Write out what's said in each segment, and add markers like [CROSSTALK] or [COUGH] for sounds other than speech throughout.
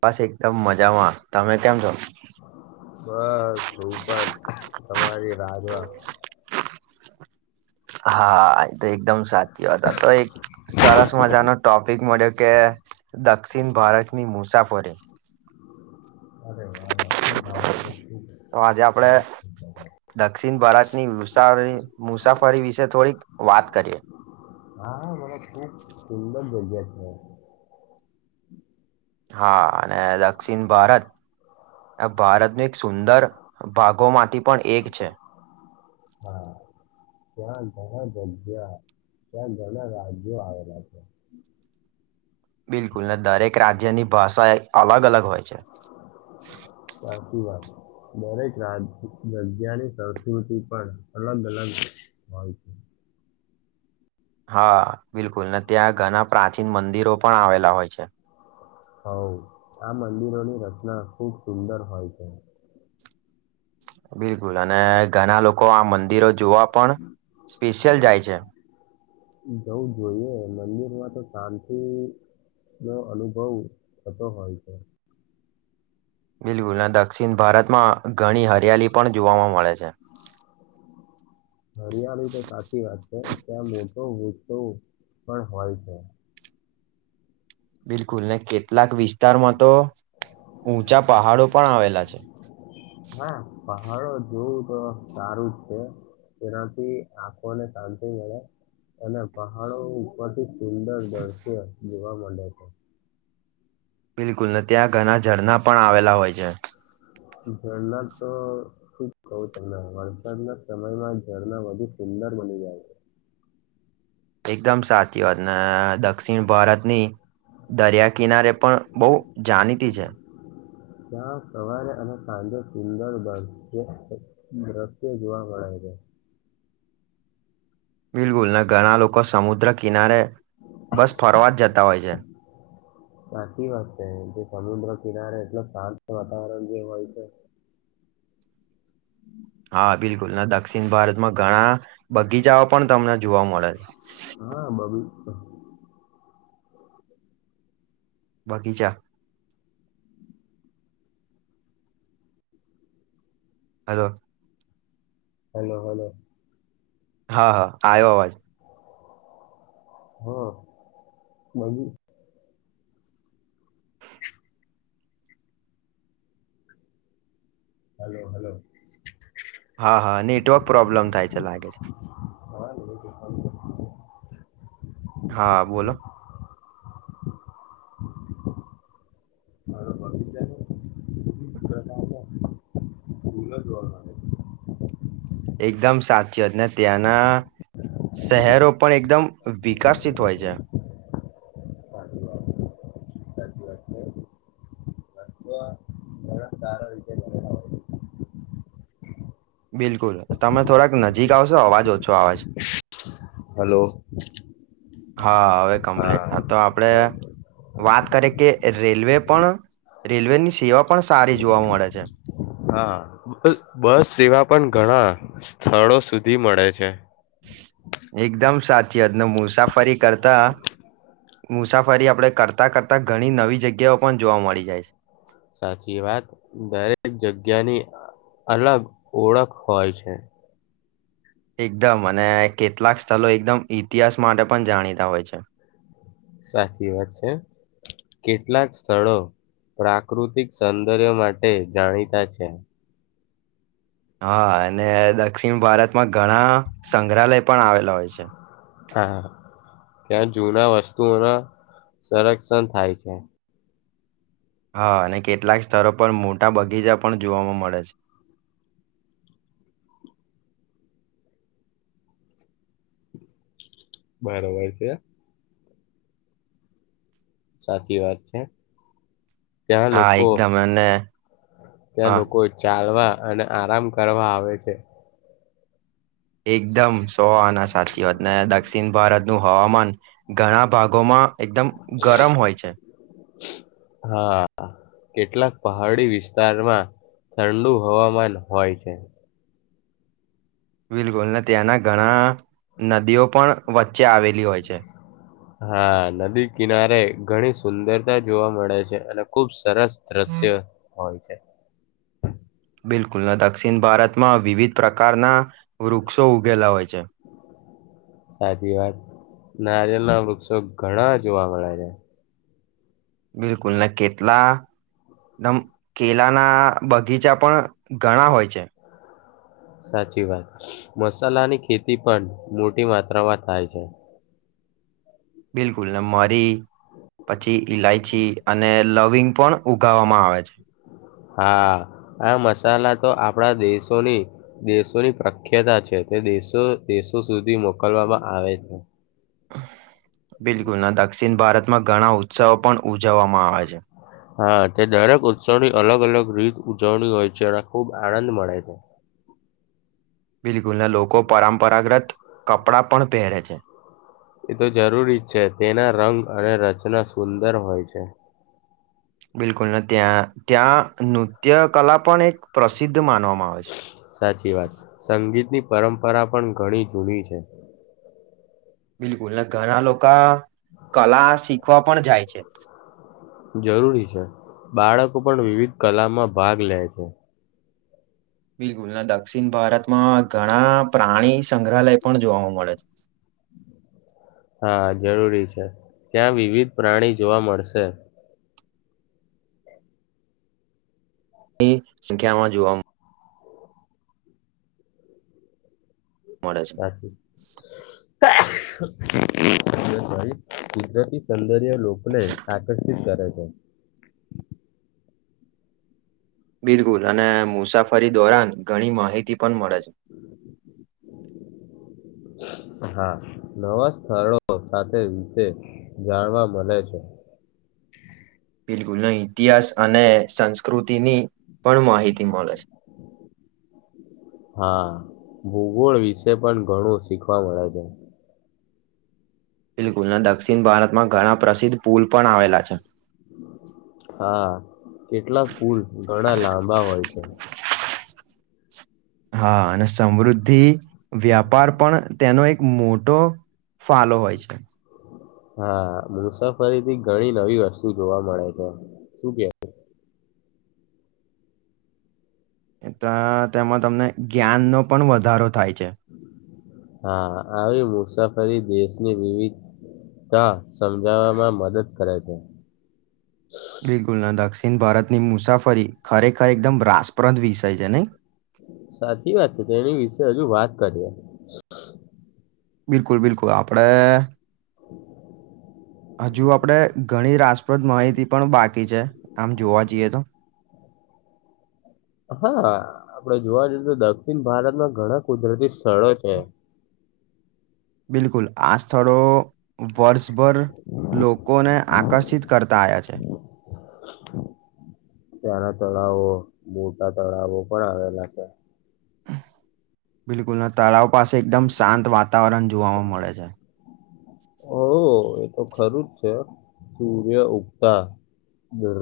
બસ એકદમ મજામાં તમે કેમ છો બસ ઉપર તમારી રામાં હા એ તો એકદમ સાચી વાત તો એક સરસ મજાનો ટોપિક મળ્યો કે દક્ષિણ ભારતની મુસાફરી અરે આ નથી માારત [INAUDIBLE] તો આજે આપડે દક્ષિણ ભારતની મુસા મુસાફરી વિશે થોડીક વાત કરીએ હા મને ખૂબ સુંદર જગ્યા છે હા અને દક્ષિણ ભારત આ ભારતનું એક સુંદર ભાગો માંથી પણ એક છે છે હા ત્યાં ઘણા જ્યા ત્યાં ઘણા રાજ્યો આવેલા છે બિલકુલ ને દરેક રાજ્યની ભાષા એ અલગ અલગ હોય છે સાચી દરેક જા જગ્યાની સંસ્કૃતિ પણ અલગ અલગ સલાલેકમ [INAUDIBLE] હા બિલકુલ અને ત્યાં ઘણા પ્રાચીન મંદિરો પણ આવેલા હોય છે હો આ મંદિરોની રચના ખુબ સુંદર હોય છે બિલકુલ અને ઘણા લોકો લોકો આ મંદિરો જોવા પણ સ્પેશિયલ જાય છે જઉું જોઈએ મંદિરમાં તો શાંતિ નો અનુભવ થતો હોય છે બિલકુલ અને દક્ષિણ ભારતમાં ઘણી હરિયાલી પણ જોવાવા મળે છે હરિયાળી તો સાચી વાત છે ત્યાં મોટો હ તો. પણ હોય છે. બિલકુલ ન કેટ કેટલાક વિસ્તારમાં તો ઉઊંચા પહાડો પણ આવેલા છે. હાલ જોવું તો સારું જ છે તેનાથી આંખોને શાંતિ મળે. અને પહાડો ઉપરથી સુંદર દ્રશ્ય જોવા મળે છે. બિલકુલ નથી ત્યાં ઘણા ઝરણા પણ આવેલા હોય છે. ઝરણા તો શું કું તમને વરસાદના સમયમાં ઝરણા વધુ અંદર મળની આવે. એકદમ સાચી વાત ને દક્ષિણ ભારતની દરિયા કિનારે પણ બહુ જાણીતી છે. હ [INAUDIBLE] જ્યાં સવારે અને સાંજે સુંદર દ દ્રશ્ય જોવા મળે છે [INAUDIBLE] બિલગુલને ઘણા લોકો સમુદ્ર કિનારે બસ ફરવા જ જતા હોય છે. [INAUDIBLE] સાચી વાત છે એમ કે સમુદ્ર કિનારે એટલ શાંત વાતાવરણ જે હોય છે. હા બિલકુલ ના દક્ષિણ ભારતમાં ઘણા બગીચાઓ પણ તમને જોવા મળે છે. હા બેબી તો. બગીચા. હલો. Hello hello. હા હા આયો અવાજ. હા ન. Hello hello. હા હા નેટવર્ક પ્રોબ્લેમ થાય છે લાગે છે. હા હા બોલો. મારો પૂલ જ વારના. એકદમ સચીવાત ને ત્યાંના. શહેરો પણ એકદમ વિકસિત હોય છે. સચીવાત વાત સચીવાત વાત છે. બ સારો [UNINTELLIGIBLE] બિલકુલ તમે થોડાક નજીક આવશો અવાજ ઓછો આવે છે હેલો. હા હવે કમ્પ્લીટ તો આપડે ઓકે વાત કરીકે રેલવે પણ રેલવેની સેવા પણ સારી જોવા મળે છે. હા બ બસ સેવા પણ ઘણા સ્થળો સુધી મળે છે. એકદમ સાચીવાત ને મુસાફરી કરતા મુસાફરી આપણે કરતાં કરતાં ઘણી નવી જગ્યાઓ પણ જોવા મળી જાય છે. સાચી વાત દરેક જગ્યાની અલગ ઓળખ હોય છે. એકદમ અને કેટલાક સ્થળ એકદમ ઇતિહાસ માટે પણ જાણીતા હોય છે. સાચી વાત છે કેટલાક સ્થળો પ્રાકૃતિક સૌંદર્ય માટે જાણીતા છે. હા અને દક્ષિણ ભારતમાં ઘણા સંગ્રહાલય પણ આવેલા હોય. પૈસા. હા ત્યાં જૂના વસ્તુઓના સંરક્ષણ થાય છે. હા અને કેટલાક સ્તરો પર મોટા બગીચા પણ જોવામાં મળે છે. [INAUDIBLE] બરોબર છે. સાચી વાત છે. ત્યાં હા લોકો, એકદમ અને ત્યાં હા લોકો ચાલવા અને આરામ કરવા આવે છે. એકદમ સોહઆના સાચી વાતને દક્ષિણ ભારતનું હવામાન ઘણા ભાગોમાં એકદમ ગરમ હોય છે. હા કેટલાક પહાડી વિસ્તારમાં ઠંડુ હવામાન હોય છે. બિલકુલ ને ત્યાંના ઘણા નદીઓ પણ વચ્ચે આવેલી હોય છે. હા નદી કિનારે ઘણી સુંદરતા જોવા મળે છે અને ખુબ સરસ દ્રશ્ય હોય છે. બિલકુલ ના દક્ષિણ ભારતમાં વિવિધ પ્રકારના વૃક્ષો ઉગેલા હોય છે. સાચી વાત નારિયલ ના વૃક્ષો ઘણા જોવા મળે છે. બિલકુલ ને કેટલા નમ કેલાના બગીચા પણ ઘણા હોય છે. સાચી વાત મસાલાની ખેતી પણ મોટી માત્રામાં થાય છે. બિલકુલના મરી પછી ઈલાયચી અને લવિંગ પણ ઉગાવામાં આવે છે. હા, આ મસાલા તો આપણા દેશોની, દેશોની પ્રખ્યાતા છે. તે દેશો દેશો સુધી મોકલવામાં આવે છે. બિલકુલના. દક્ષિણ ભારતમાં ઘણા ઉત્સવો પણ ઉજવવામાં આવે છે. હા, તે દરેક ઉત્સવની અલગ અલગ રીત ઉજવણી હોય છે અને ખૂબ આનંદ મળે છે. [INAUDIBLE] બિલકુલના. લોકો પરંપરાગ્રત કપડાં પણ પહેરે છે. એ તો જરૂરી જ છે. તેના રંગ અને રચના સુંદર હોય છે. બિલકુલ, ત્યાં ત્યાં નૃત્ય કલા પણ એક પ્રસિદ્ધ માનવામાં આવે છે સાચી વાત, સંગીતની પરંપરા પણ ઘણી જૂની છે. બિલકુલને ઘણા લોકો કલા શીખવા પણ જાય છે. જરૂરી છે. બાળકો પણ વિવિધ કલામાં ભાગ લે છે. બિલકુલ, ને દક્ષિણ ભારતમાં ઘણા પ્રાણી સંગ્રહાલય પણ જોવા મળે છે. [INAUDIBLE] હા, જરૂરી છે. ત્યાં વિવિધ પ્રાણી જોવા મળશે. ની સંખ્યામાં જોવા મ મળે છે. [UNINTELLIGIBLE] સર લોકોને આકર્ષિત કરે છે. બિલકુલ, અને મુસાફરી દોરાન ઘણી માહિતી તી પણ મળે છે. [UNINTELLIGIBLE] હા, નવા સ્થળો સાથે વિશે જાણવા મળે છે. [INAUDIBLE] બિલકુલ નઈ, ઇતિહાસ અને સંસ્કૃતિની પણ માહિતી મળે છે. હા ભૂગોળ વિશે પણ ઘણું શીખવા મળે છે. બિલકુલ, દક્ષિણ ભારતમાં ઘણા પ્રસિદ્ધ પુલ પણ આવેલા છે. હા, કેટલા પુલ ઘણા લાંબા હોય છે. હા, અને સમૃદ્ધિ વ્યાપાર પણ તેનો એક મોટો ફાલો હોય છે. હા, મુસાફરીથી ઘણી નવી વસ્તુ જોવા મળે છે. શું કેઈ? તો, તેમાં તમને જ્ઞાનનો પણ વધારો થાય છે. હા, આવી મુસાફરી દેશની વિવિધતા સમજાવવામાં મદદ કરે છે. બિલકુલના દક્ષિણ ભારતની મુસાફરી ખરેખર એકદમ રાસપ્રદ વિષય છે નહીં. સાચી વાત છે. તેની વિશે હજુ વાત કરીએ. બિલકુલ, બિલકુલ આપણેે [INAUDIBLE] હજુ, આપણે ઘણી રાસપ્રદ માહિતી પણ બાકી છે. આમ જોવા જઈએ તો. [INAUDIBLE] હા, આપણે જોવા જઈએ તો દક્ષિણ ભારતમાં ઘણા કુદરતી સ્થળો છે. બિલકુલ. આ સ્થળો વર્ષ ભર લોકોને આકર્ષિત કરતા આવ્યા છે. નાના તળાવો, મોટા તળાવો પણ આવેલા છે. બિલકુલ, તળાવ પાસે એકદમ શાંત વાતાવરણ જોવામાં મળે છે. હો, એતો ખરું જ છે સૂર્ય ઉગતા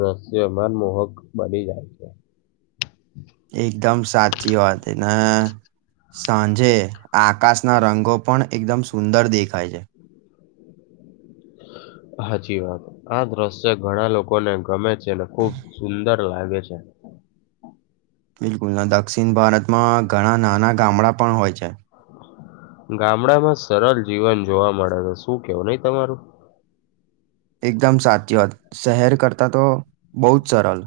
રહશ્ય મનમોહક બની જાય છે. એકદમ સાચી વાત ન સાંજે આકાશના રંગો પણ એકદમ સુંદર દેખાય છે. [INAUDIBLE] સાચી વાત આ દ્રશ્ય ઘણા લોકોને ગમે છે ને ખુબ સુંદર લાગે છે. [INAUDIBLE] બિલકુલ ના દક્ષિણ ભારતમાં ઘણા નાના ગામડા પણ હોય છે. ગામડામાં સરલ જીવન જોવા મળે છે શું કેવુ નહી તમારું. એકદમ સાચી વાત શહેર કરતા તો બહુ જ સરળ.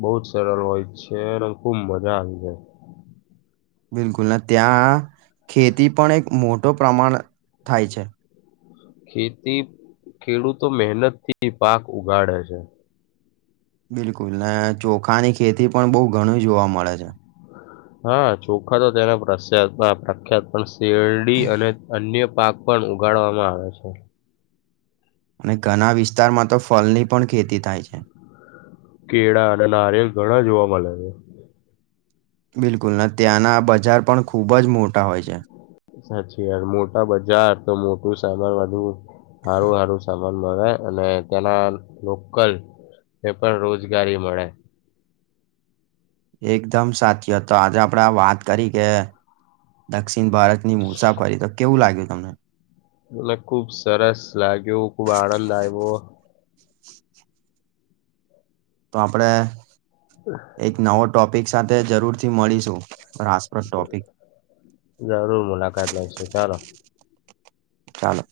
બહુ જ સરળ હોય છે અને ખુબ મજા આવી જાય બિલકુલ ત્યાં ખેતી પણ એક મોટો પ્રમાણ થાય છે. ખેતી ખેડૂતો મહેનતથી પાક ઉગાડે છે. બિલકુલ અનેને ચોખાની ખેતી પણ બહુ ઘણી જોવા મળે છે. હા ચોખા તો તેને પ્રસ્યાત પ્રખ્યાત પણ શેરડી અને અન્ય પાક પણ ઉગાડવામાં આવે છે. અને ઘણા વિસ્તારમાં તો ફલની પણ ખેતી થાય છે. કેળા અને નારિયેલ ઘણા જોવા મળે છે. બિલકુલ ત્યાંના બજાર પણ ખૂબ જ મોટા હોય છે. સાચી વાત મોટા બજાર તો મોટું સામાન વધુ સારું સારું સામાન મળ અને ત્યાના લોકલ. એ પણ રોજગારી મળે. એકદમ સાચી હતો આજે આપડા વાત કરી કે દક્ષિણ ભારત મુસાફરી તો કેવું લાગ્યું છે. મને ખુબ સરસ લાગ્યું ખુબ આનંદ આવ્યો. તો આપણેે એક નવો ટોપિક સાથે જરૂર થી મળીશું. રાસપ્રદ ટોપિક જરૂર મુલાકાત લઈશું ચાલો ચાલો.